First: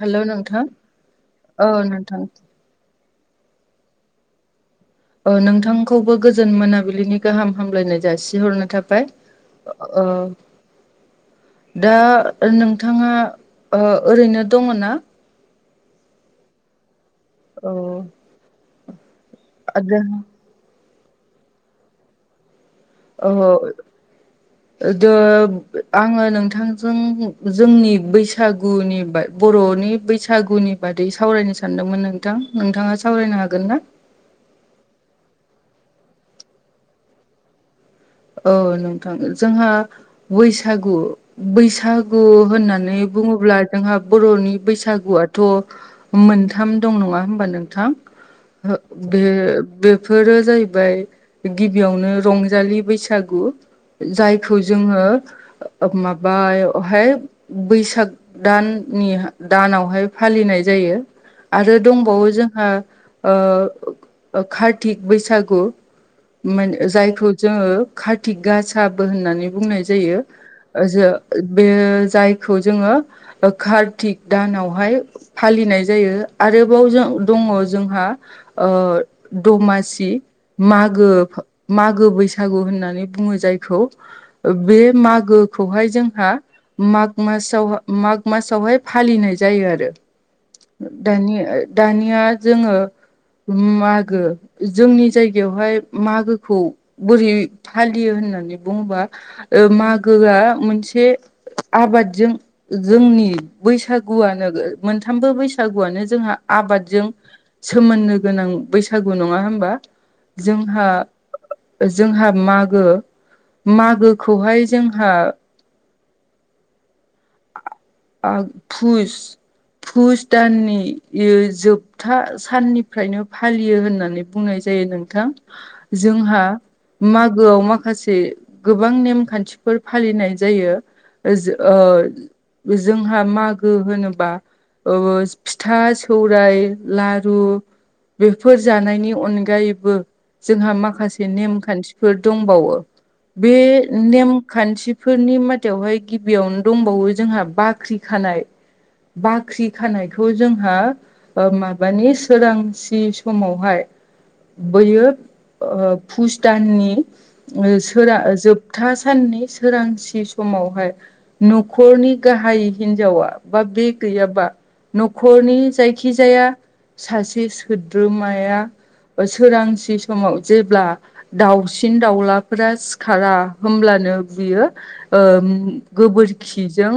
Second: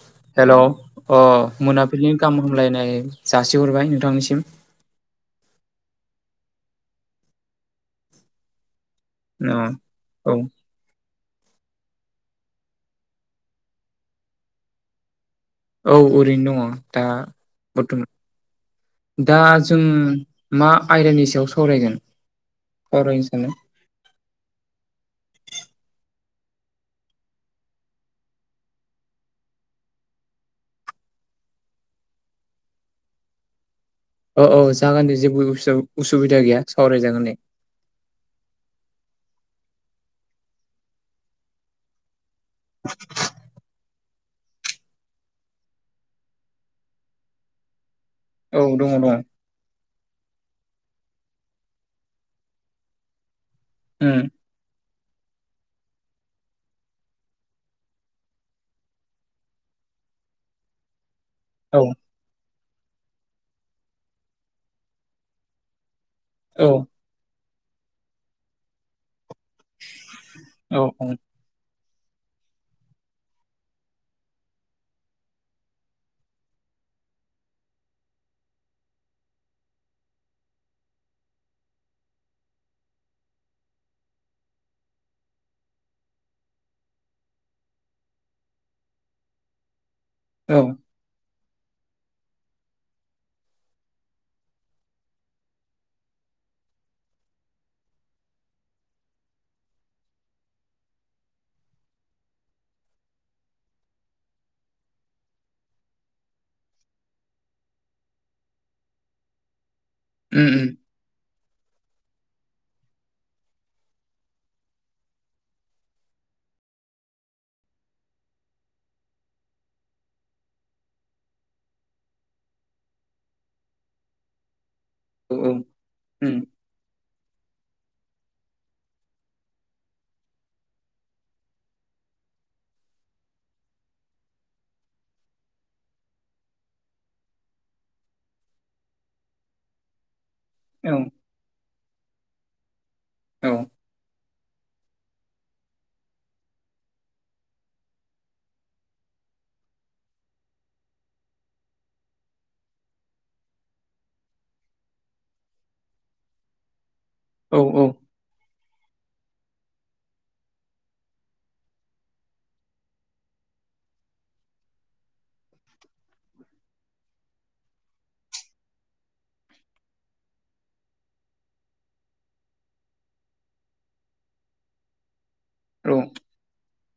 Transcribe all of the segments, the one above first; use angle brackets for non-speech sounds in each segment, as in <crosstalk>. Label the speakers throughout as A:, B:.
A: Hello
B: hello
A: नोंथां
B: अ
A: औ
B: मोनाबिलि
A: नोंथां
B: हामलायनाय जासिहरबाय नोंथांनिसिम।
A: अ नोंथांखौबो गोजोन मोनाबिलिनि गाहाम हामलायनाय जासिहरनो थाबाय।
B: औ
A: ओ।
B: औ
A: दा नोंथाङा ओरैनो दङ ना?
B: औ ओरैनो दङ दा।
A: अ।
B: बर्थमान दा जों मा आयदानि सायाव सावरायगोन? सावरायनो सानो
A: औ। द आङो नोंथांजों जोंनि बैसागुनि ब बर'नि बैसागुनि बादै सावरायनो सानदोंमोन नोंथां। नोंथाङा सावरायनो हागोन?
B: औ औ जागोन दे जेबो उसुबिदा गैया सावरायजागोन दे।
A: औ नोंथां। जोंहा बैसागु बैसागु गु होननानै बुङोब्ला जोंहा बर'नि बैसागुआथ' मोनथाम दं नङा होमबा नोंथां?
B: औ दङ दङ
A: बे बे बेफोरो जाहैबाय गिबियावनो रंजालि बैसागु। जाय खौ जोङो माबायावहाय बैसाग दाननि दानावहाय फालिनाय जायो आरो
B: औ
A: दंबावो जोंहा कारतिक बैसागु मान
B: औ
A: जायखौ जोङो कार्तिक गासाबो होननानै बुंनाय जायो ओ
B: औ
A: जो बे जायखौ जोङो कार्तिक दानावहाय फालिनाय जायो आरोबाव जों दङ जोंहा दमासि मागो मागो बैसागु होननानै नानै बुङो जायखौ बे मागोखौहाय जोंहा माग मासाव माग मासावहाय फालिनाय जायो आरो
B: औ
A: दानि दानिया जोङो मागो जोंनि जायगायावहाय मागोखौ बोरै फालियो होननानै बुङोबा मागोआ मोनसे आबादजों जोंनि बैसागुआनो मोनथामबो बैसागुआनो जोंहा आबादजों सोमोन्दो गोनां बैसागु नङा होनबा
B: उम
A: जोंहा जोंहा मागो मागोखौहाय जोंहा पु-पुस दाननि जोब सोबथा साननिफ्रायनो फालियो होननानै बुंनाय जायो नोंथां
B: उम
A: जोंहा मागोआव माखासे गोबां नेमखान्थिफोर फालिनाय जायो जोंहा मागो होनोबा फिथा सौराय लारु बेफोर जानायनि अनगायैबो जोंहा
B: औ उम
A: माखासे नेमखान्थिफोर दंबावो
B: औ
A: बे नेमखान्थि फोरनि माथथायावहाय गिबियावनो दंबावो जोंहा बाख्रि खानाय बाख्रि खानायखौ जोंहा माबानि सोरांसि समावहाय बैयो भुस दाननि
B: औ औ
A: सोरा जोबथा साननि सोरांसि समावहाय नखरनि गाहाय हिनजावा बा बे गैयाबा न'खरनि जायखिजाया सासे सोद्रोमाया सोरांसि समाव जेब्ला दाउसिन दाउलाफोरा सिखारा होनोमब्लानो बियो
B: औ
A: गोबोर बाखिजों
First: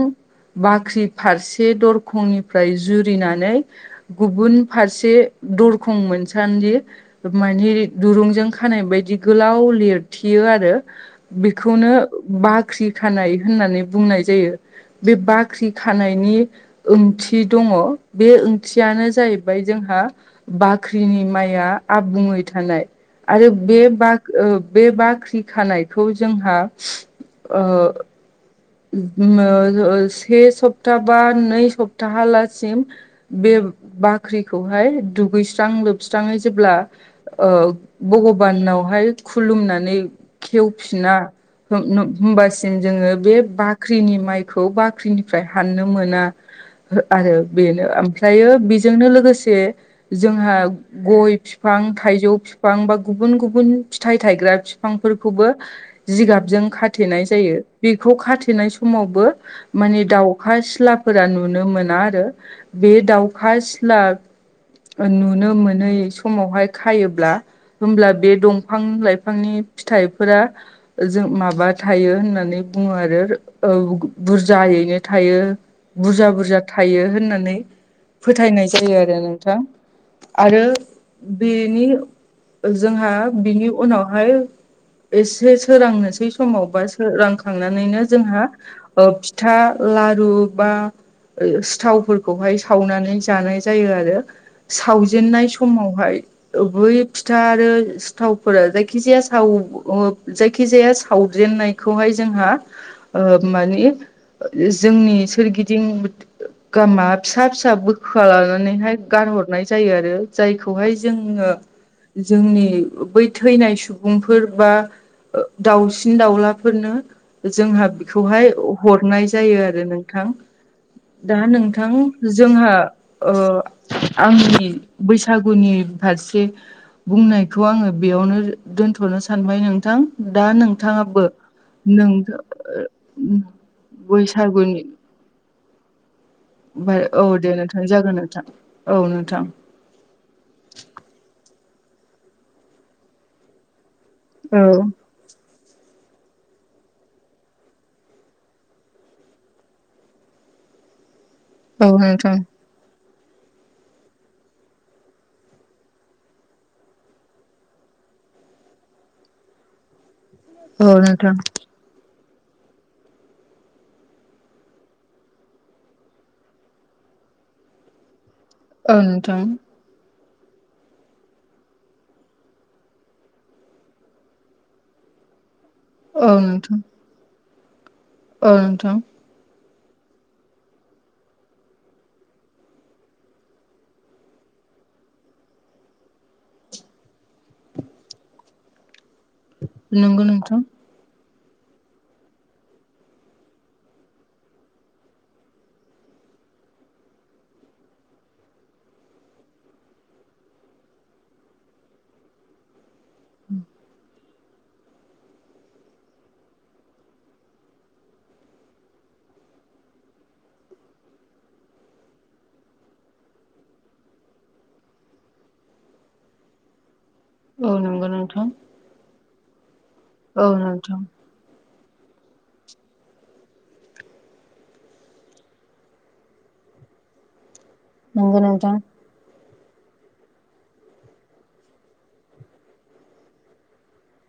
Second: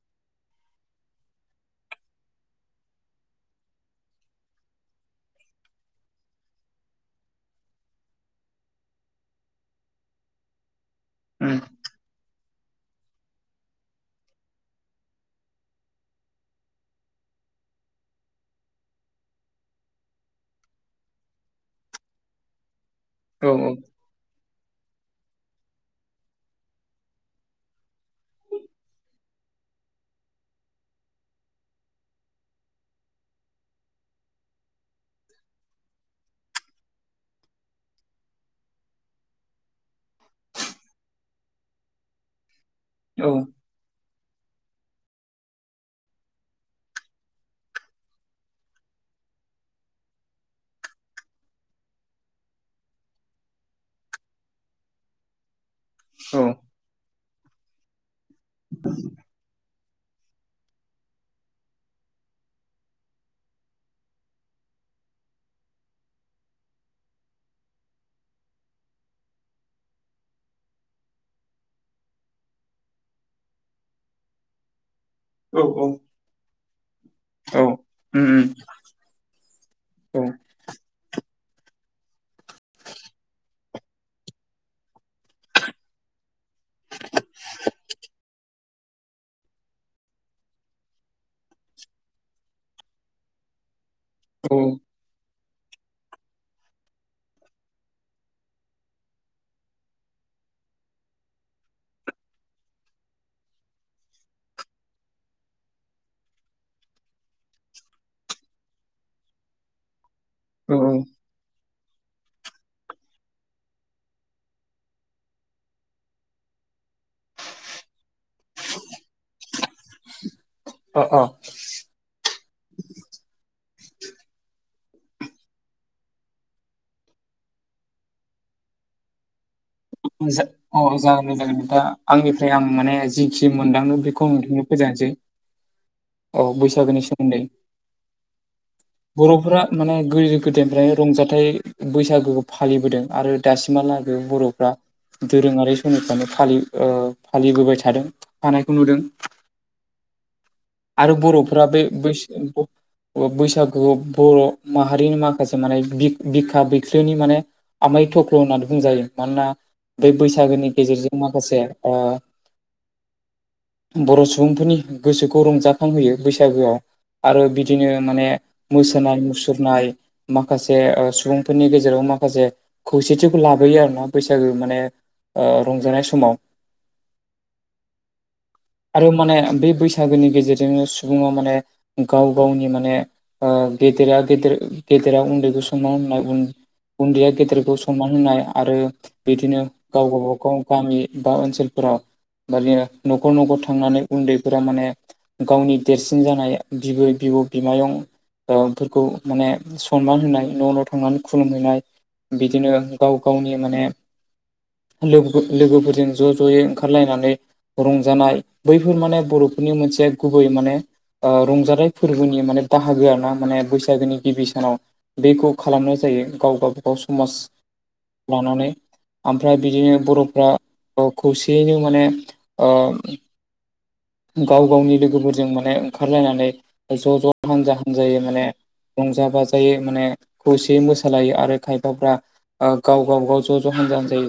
A: बाख्रि फारसे दरखंनिफ्राय जुरिनानै गुबुन फारसे दरखं मोनसान्दि मानि दुरुंजों खानाय बायदि गोलाव लिरथियो आरो
B: उम
A: बेखौनो बाख्रि खानाय होननानै बुंनाय जायो बे बाख्रि खानायनि ओंथि दङ बे ओंथियानो जाहैबाय जोंहा बाख्रिनि माइआ आबुङै थानाय
B: औ
A: आरो
B: औ
A: बे बा बे बाख्रि खानायखौ जोंहा से सप्ता बा नै सप्ताहालासिम बे बाख्रिखौहाय दुगैस्रां लोबस्राङै जेब्ला भगबानावहाय खुलुमनानै खेवफिना होनोमबासिम जोङो बे बाख्रिनि माइखौ बाख्रिनिफ्राय हाननो मोना आरो बेनो ओमफ्रायो बेजोंनो लोगोसे जोंहा गय बिफां थाइजौ बिफां बा गुबुन गुबुन फिथाइ थायग्रा बिफांफोरखौबो जिगाबजों खाथेनाय जायो बेखौ खाथेनाय समावबो माने दाउखा सिलाफोरा नुनो मोना आरो बे दाउखा सिला फोर नुनो मोनो एसमावहाय खायोब्ला। होमब्ला बे दंफां लाइफांनि फिथाइफोरा। जों माबा थायो होननानै बुङो आरो ओ बुरजायैनो। थायो
B: औ औ
A: बुरजा बुरजा थायो होननानै
B: औ उम उम
A: फोथायनाय जायो आरो नों थां
B: औ
A: आरो बिनि ओ जोंहा बिनि उनावहाय एसे सोरांनोसै समाव बा सोरांखांनानैनो। जोंहा ओ फिथा लारु बा। ओ सिथावफोरखौहाय सावनानै जानाय जायो आरो
B: औ
A: सावजेननाय स समहावहाय बै फिथा आरो सिथावफोरा जायखिजाया साव ओ जायखिजाया सावजेननायखौहाय जोंहा ओ माने जोंनि सोरगिदिं गामा फिसा फिसा बोखोआ लानानैहाय गारहरनाय जायो आरो
B: औ
A: जायखौहाय
B: औ
A: जोङो जोंनि बै थैनाय सुबुंफोर बा। ओ दाउसिन दाउलाफोरनो जोंहा खौहाय हरनाय जायो आरो नोंथां
B: अ अ
A: दा नोंथां। जोंहा ओ आंनि बैसागुनि फारसे। बुंनायखौ आङो बेयावनो दोनथ'नो सानबाय नों
B: <unintelligible> जि
A: नों
B: मोनदांदों बिखौ उ
A: बैसागुनि
B: फोजानोसै।
A: ओमफाय औ दे नोंथां जागोन नोंथां औ नो
B: बर'फोरा माने गोदो गोदायनिफ्राय रंजाथाइ बैसागो फालिबोदों आरो दासिमहाला उम
A: औ
B: बर'फ्रा। दोरोङारि समनिफ्रायनो फालि ओ फालिबोबाय थादों हानायखौ नुदों।
A: <unintelligible>
B: आरो बर'फोरा बे
A: औ नोंथां
B: बैसो ब ओ बैसागु बर' माहारिनि माखासे माने बिब बिखा बिखोनि माने आमाय थख्ल' होननानै बुंजायो मानोना बै बैसागोनि
A: औ
B: गेजेरजों
A: नोंथां
B: माखासे ओ।
A: <unintelligible>
B: बर' सुबुंफोरनि गोसोखौ रंजाखांहोयो बैसागोआ। आरो बिदिनो माने
A: औ
B: मोसानाय
A: नोंथां
B: मुसुरनाय। माखासे ओ सुबुंफोरनि गेजेराव माखासे खौसेथिखौ लाबोयो आरो ना बैसागो माने ओ रंजानाय
A: औ
B: समाव।
A: नोंथां औ नोंथां
B: आरो माने बे बैसागोनि गेजेरजोंनो सुबुङा माने गाव गावनि माने ओ गेदेरा गेदेर गेदेरा उन्दैखौ समाव होनाय उन उन्दैया गेदेरखौ सनमान होनाय आरो बिदिनो
A: नंगौ
B: गावबागाव
A: नोंथां
B: गाव गामि ओ ओनसोलफोराव मानिया न'खर न'खर थांनानै उन्दैफोरा माने गावनि देरसिन जानाय बिबै बिबौ बिमायं। <unintelligible> फोरखौ माने सनमान होनाय न' न' थांनानै खुलुमहैनाय बिदिनो। गाव गावनि माने लोगोफो लोगोफोरजों ज' ज'यै ओंखारलायनानै रंजानाय बैफोर माने बर'फोरनि मोनसे गुबै माने ओ रंजाथाय फोरबोनि माने बाहागोआरोना माने बैसागोनि गिबि सानाव। बेखौ खालामनाय जायो गावबागाव समास।
A: औ नंगौ नोंथां।
B: ओमफ्राय बिदिनो बर'फ्रा औ खौसेयैनो माने ओयो। गाव गावनि लोगोफोरजों माने ओंखारलायनानै ज' ज' हान्जा हान्जायै
A: नंगौ
B: माने।
A: नोंथां
B: रंजा बाजायै माने खौसेयै मोसालायो आरो खायफ्राफ्रा। ओ गाव गाव गाव ज' ज' हान्जा हानजायै।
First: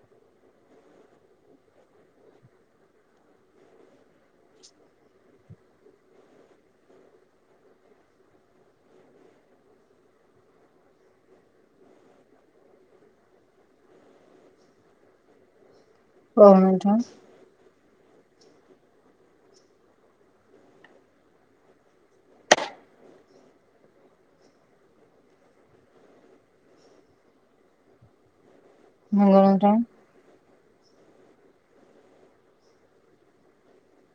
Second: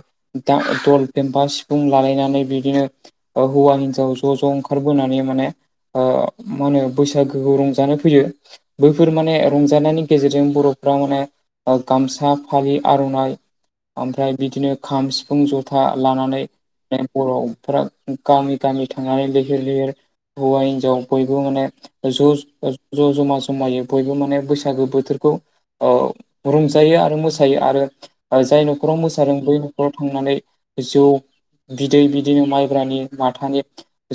B: दा दल फेम्फा सिफुं लालायनानै बिदिनो ओ हौवा हिनजाव ज' ज' ओंखा ओंखारबोनानै माने ओ मा होनो बैसागोखौ रंजानो फैयो। बैफोर माने रंजानायनि गेजेरजों बर'फ्रा माने ओ गामसा फालि आर'नाइ ओमफ्राय बिदिनो खाम सिफुं ज था लानानै
A: औ नोंथां
B: बर'फ्रा गामि गामि थांनानै लैहोर लैहोर हौवा हिनजाव बयबो माने ज' ज' जमा जमायै बयबो माने बैसागो बोथोरखौ औ रंजायो आरो मोसायो आरो जाय न'खराव मोसादों
A: नंगौ
B: बै
A: नोंथां
B: न'खराव थांनानै जौ बिदै बिदिनो माइब्रानि माथानि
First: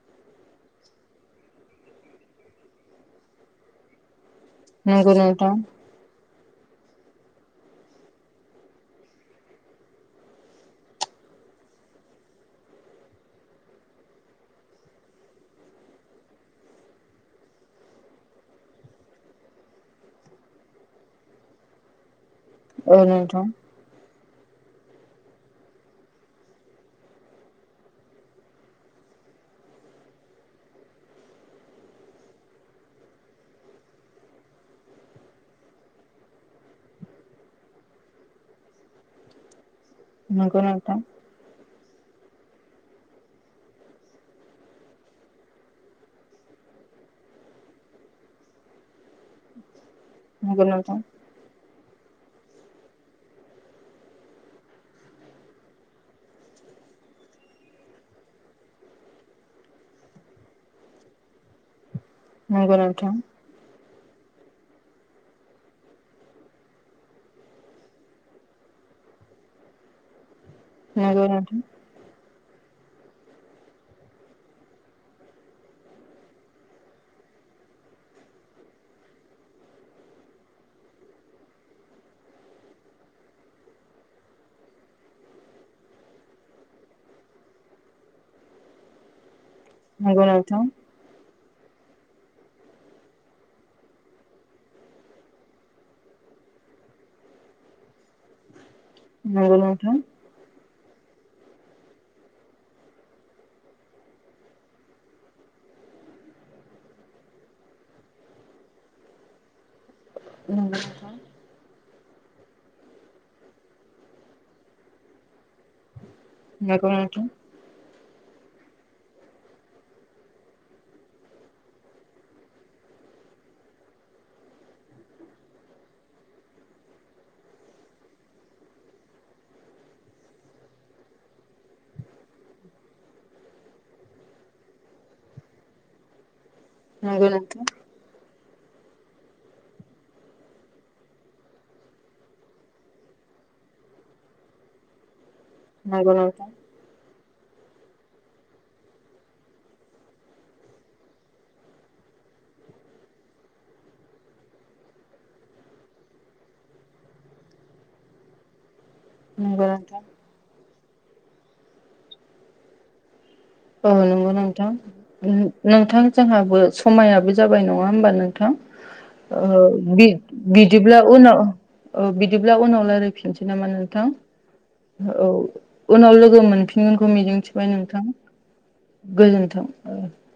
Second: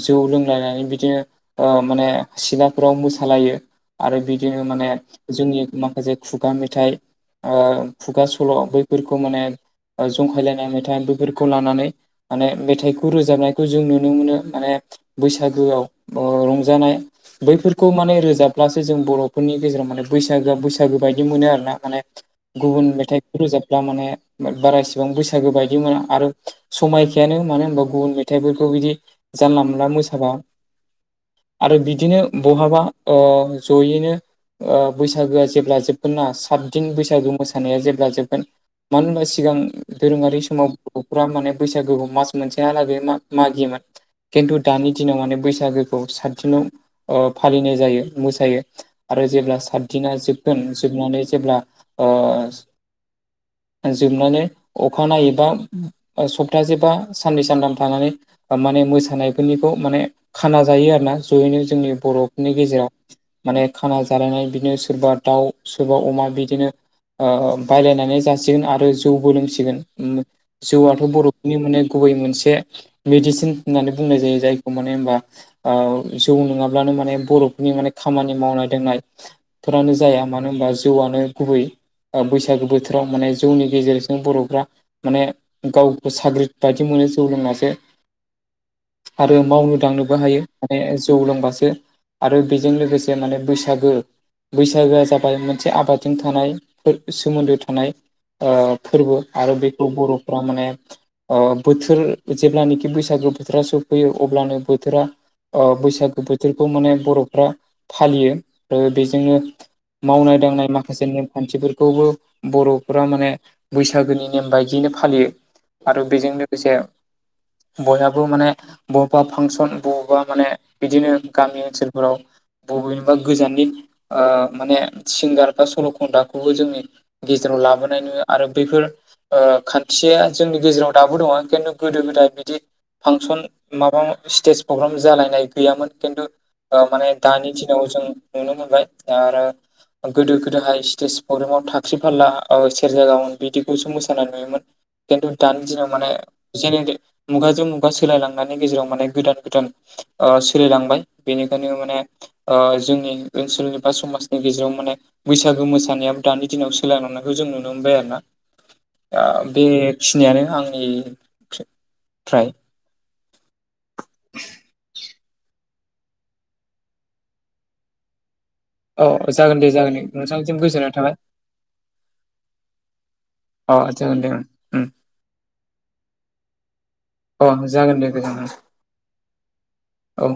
B: जौ लोंलायनानै बिदिनो ओ माने सिलाफोराव मोसालायो। आरो बिदिनो माने
A: नंगौ नोंथां
B: जोंनि माखासे खुगा मेथाइ ओ खुगा सल' बैफोरखौ माने जंखायलायनाय मेथाइ बैफोरखौ लानानै माने मेथाइखौ रोजाबनायखौ जों नुनो मोनो माने बैसागोआव ओ रंजानाय बैफोरखौ माने रोजाबब्लासो जों बर'फोरनि गेजेराव माने बैसागोआ बैसागो बायदि मोनो आरोना माने। गुबुन
A: औ
B: मेथाइखौ
A: नोंथां
B: रोजाबब्ला माने बारा इसिबां बैसागो बायदि मोना आरो समायखायानो मानो होनबा गुबुन मेथाइफोरखौ बिदि जानला मोनला मोसाबा आरो बिदिनो बहाबा ओ जयैनो ओ बैसागोआ जेब्ला जोबगोन ना सात दिन बैसागु मोसानाया जेब्ला जोबगोन मानो होनबा सिगां दोरोङारि
A: नंगौ
B: समाव
A: नोंथां
B: बर'फोरा माने बैसागुखौ मास मोनसेहालागै मागियोमोन। खिन्थु दानि दिनाव माने बैसागोखौ सात दिनाव फालिनाय जायो मोसायो। आरो जेब्ला सात दिना
A: नंगौ
B: जोबगोन
A: नोंथां
B: जोबनानै जेब्ला ओ जोबनानै अखानायै बा ओ सप्तासे बा साननै सानथाम थानानै माने मोसा नायफोरनिखौ माने खाना जायो आरोना जयैनो जोंनि बर'फोरनि
A: नंगौ
B: गेजेराव।
A: नोंथां
B: माने खाना जालायनाय बिदिनो सोरबा दाउ सोरबा अमा बिदिनो ओ बायलायनानै जासिगोन आरो जौबो लोंसिगोन। ओम जौआथ'
A: नंगौ
B: बर'नि
A: नोंथां
B: माने गुबै मोनसे मेडिसिन होननानै बुंनाय जायो जायखौ माने होनबा जौ नङाब्लानो माने बर'फोरनि माने खामानि मावनाय दांनाय फोरफोरानो जाया, मानो होनबा जौआनो गुबै। ओ बैसागो बोथोराव माने जौनि गेजेरजों बर'फ्रा माने गावखौ साग्रिद बायदि मोनो जौ लोंनासो आरो मावनो दांनोबो
A: नंगौ
B: हायो
A: नोंथां
B: माने जौ लोंबासो। आरो बेजों लोगोसे माने बैसागो बैसागोआ जाबाय मोनसे आबादजों थानाय सोमोन्दो थानाय ओ फोरबो आरो
A: नंगौ नोंथां नंगौ
B: बेखौ
A: नोंथां
B: बर'फ्रा माने ओ बोथोर जेब्लानाखि बैसागो बोथोरा सफैयो अब्लानो बोथोरा ओ बैसागो बोथोरखौ माने बर'फ्रा फालियो आरो बेजोंनो मावनाय
A: नंगौ नोंथां नंगौ
B: दांनाय माखासे
A: नोंथां
B: नेम खान्थिफोरखौबो बर'फोरा माने बैसागोनि नेम बायदियैनो फालियो। आरो बेजों लोगोसे
A: नंगौ नोंथां नंगौ नोंथां
B: बयहाबो माने बबेबा फांसन बबेबा माने बिदिनो गामि ओनसोलफोराव बबेनिबा गोजाननि माने सिंगार बा सल' खनग्राखौबो जोंनि गेजेराव लाबोनाय नुयो आरो बैफोर ओ खान्थिया जोंनि गेजेराव दाबो दङ खिन्थु गोदो गोदाय बिदि फांसन माबा स्टेज प्रग्राम जालायनाय गैयामोन खिन्थु ओ माने दानि दिनाव जों नुनो मोनबाय आरो गोदो गोदोहाय स्टेज प्रग्रामाव थाख्रि फारला, ओ सेरजा गावोन बिदिखौसो मोसानाय नुयोमोन। खिन्थु दानि दिनाव माने जेनेरिक मुगाजों मुगा सोलायलांनायनि गेजेराव माने गोदान गोदान सोलायलांबाय बेनिखायनो माने जोंनि ओनसोलनि बा समाजनि गेजेराव माने बैसागो मोसानायाबो दानि दिनाव सोलायलांनायखौ जों नुनो मोनबाय आरो ना। बेखिनियानो आंनि फ्र फ्राय।
A: औ नंगौ नोंथां। नोंथां जोंहाबो समायाबो जाबाय नङा होमबा नोंथां।
B: औ
A: ओ
B: जागोन दे जागोन दे
A: बि
B: नोंथांनिसिम गोजोननाय
A: बिदिब्ला
B: थाबाय
A: उनाव औ बिदिब्ला उनाव रायलायफिनसै नामा
B: अ
A: नोंथां
B: जागोन दे
A: औ। उनाव लोगो मोनफिनगोनखौ
B: ओं
A: मिजिंथिबाय
B: अ जागोन
A: नोंथां
B: दे गोजोनथों
A: गोजोन्थों।
B: औ